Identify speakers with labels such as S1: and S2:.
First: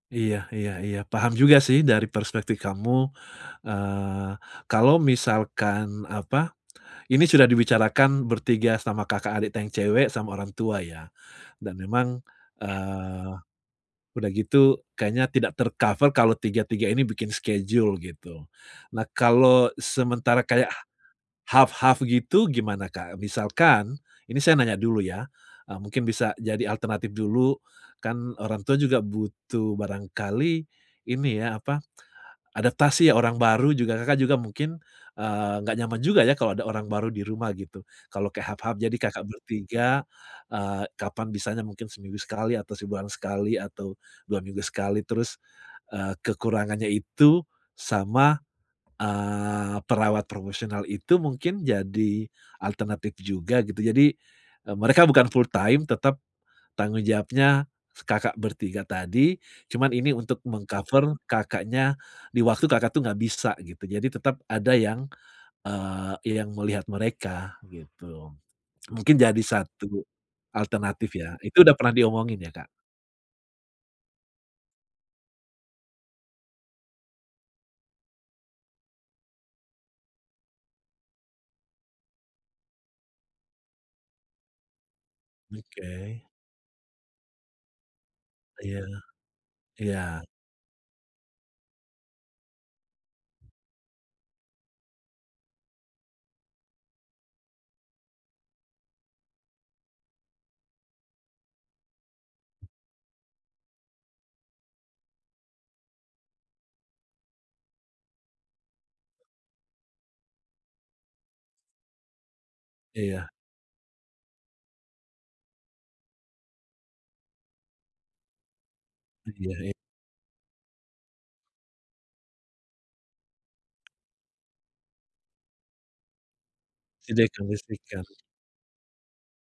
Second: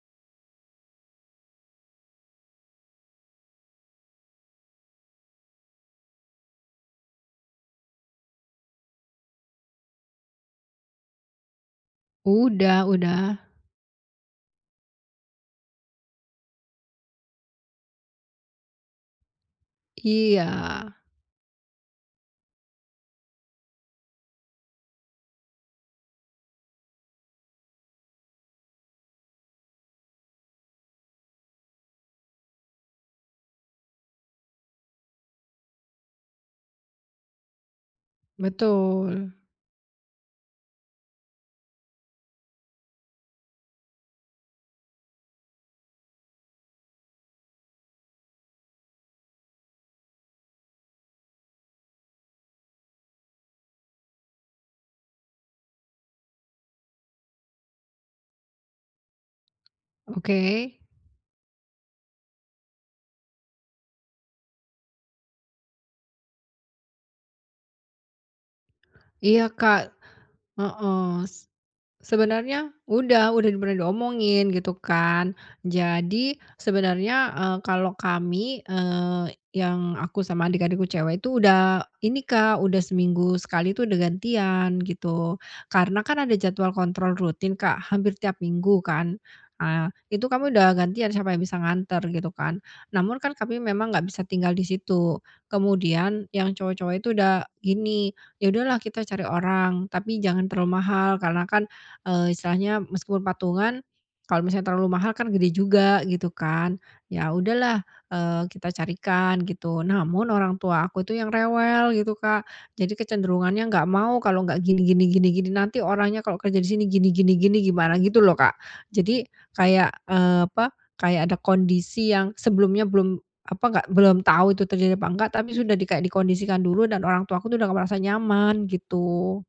S1: Iya iya iya. Paham juga sih, dari perspektif kamu, eee, kalau misalkan apa, ini sudah dibicarakan bertiga sama Kakak, adiknya cewek, sama orang tua ya, dan memang,
S2: Udah
S1: eee,
S2: udah.
S1: udah gitu kayaknya tidak ter-cover kalau tiga tiga ini bikin schedule gitu. Nah, kalau sementara kayak
S2: Iya.
S1: h half half gitu, gimana, Kak? Misalkan, ini saya nanya dulu ya, eee, mungkin bisa jadi alternatif dulu, kan orang tua juga butuh barangkali, ini ya, apa, adaptasi ya, orang baru juga Kakak juga mungkin, eee, nggak nyaman juga ya, kalau ada orang baru di rumah, gitu. Kalau kayak half half, jadi Kakak
S2: Betul.
S1: bertiga, eee, kapan bisanya mungkin seminggu sekali atau sebulan sekali atau 2 minggu sekali, terus, eee, kekurangannya itu, sama, eee, perawat profesional itu mungkin jadi alternatif juga gitu, jadi, eee, mereka bukan fulltime, tetap, tanggung jawabnya Kakak bertiga tadi, cuman ini
S2: Oke.
S1: untuk meng-cover Kakaknya di waktu Kakak tuh nggak bisa gitu, jadi tetap ada yang, eee, ya yang melihat mereka gitu, mungkin jadi
S2: Iya, Kak,
S1: satu alternatif
S2: heeh,
S1: ya.
S2: s
S1: Itu udah pernah diomongin ya, Kak?
S2: sebenarnya udah udah bener diomongin, gitu kan. Jadi, sebenarnya, eee, kalau kami, eee, yang aku sama adik-adikku cewek itu, udah ini, Kak, udah seminggu sekali, udah gantian, gitu. Karena
S1: Oke.
S2: kan ada jadwal kontrol rutin, Kak, hampir tiap
S1: Iya.
S2: minggu kan. Ah,
S1: Iya.
S2: Itu kami udah gantian siapa yang bisa nganter gitu kan, namun kan kami memang nggak bisa tinggal di situ. Kemudian yang cowok-cowok itu udah gini, "Ya udahlah kita cari orang, tapi jangan terlalu mahal," karena kan, eee, istilahnya meskipun patungan, kalau misalnya terlalu mahal, kan gede juga, gitu kan. Ya udahlah, eee, kita carikan gitu, namun orang tua aku itu yang rewel gitu, Kak. Jadi
S1: Iya.
S2: kecenderungannya nggak mau kalau nggak gini gini gini gini, nanti orangnya kalau kerja di sini gini gini gini gimana, gitu, loh, Kak. Jadi
S1: Iya he
S2: kayak, eee, apa, kayak ada kondisi yang sebelumnya belum, apa, nggak belum tahu itu terjadi apa enggak, tapi sudah kayak dikondisikan dulu dan
S1: Sudah
S2: orang tuaku udah nggak merasa
S1: dikondisikan?
S2: nyaman, gitu.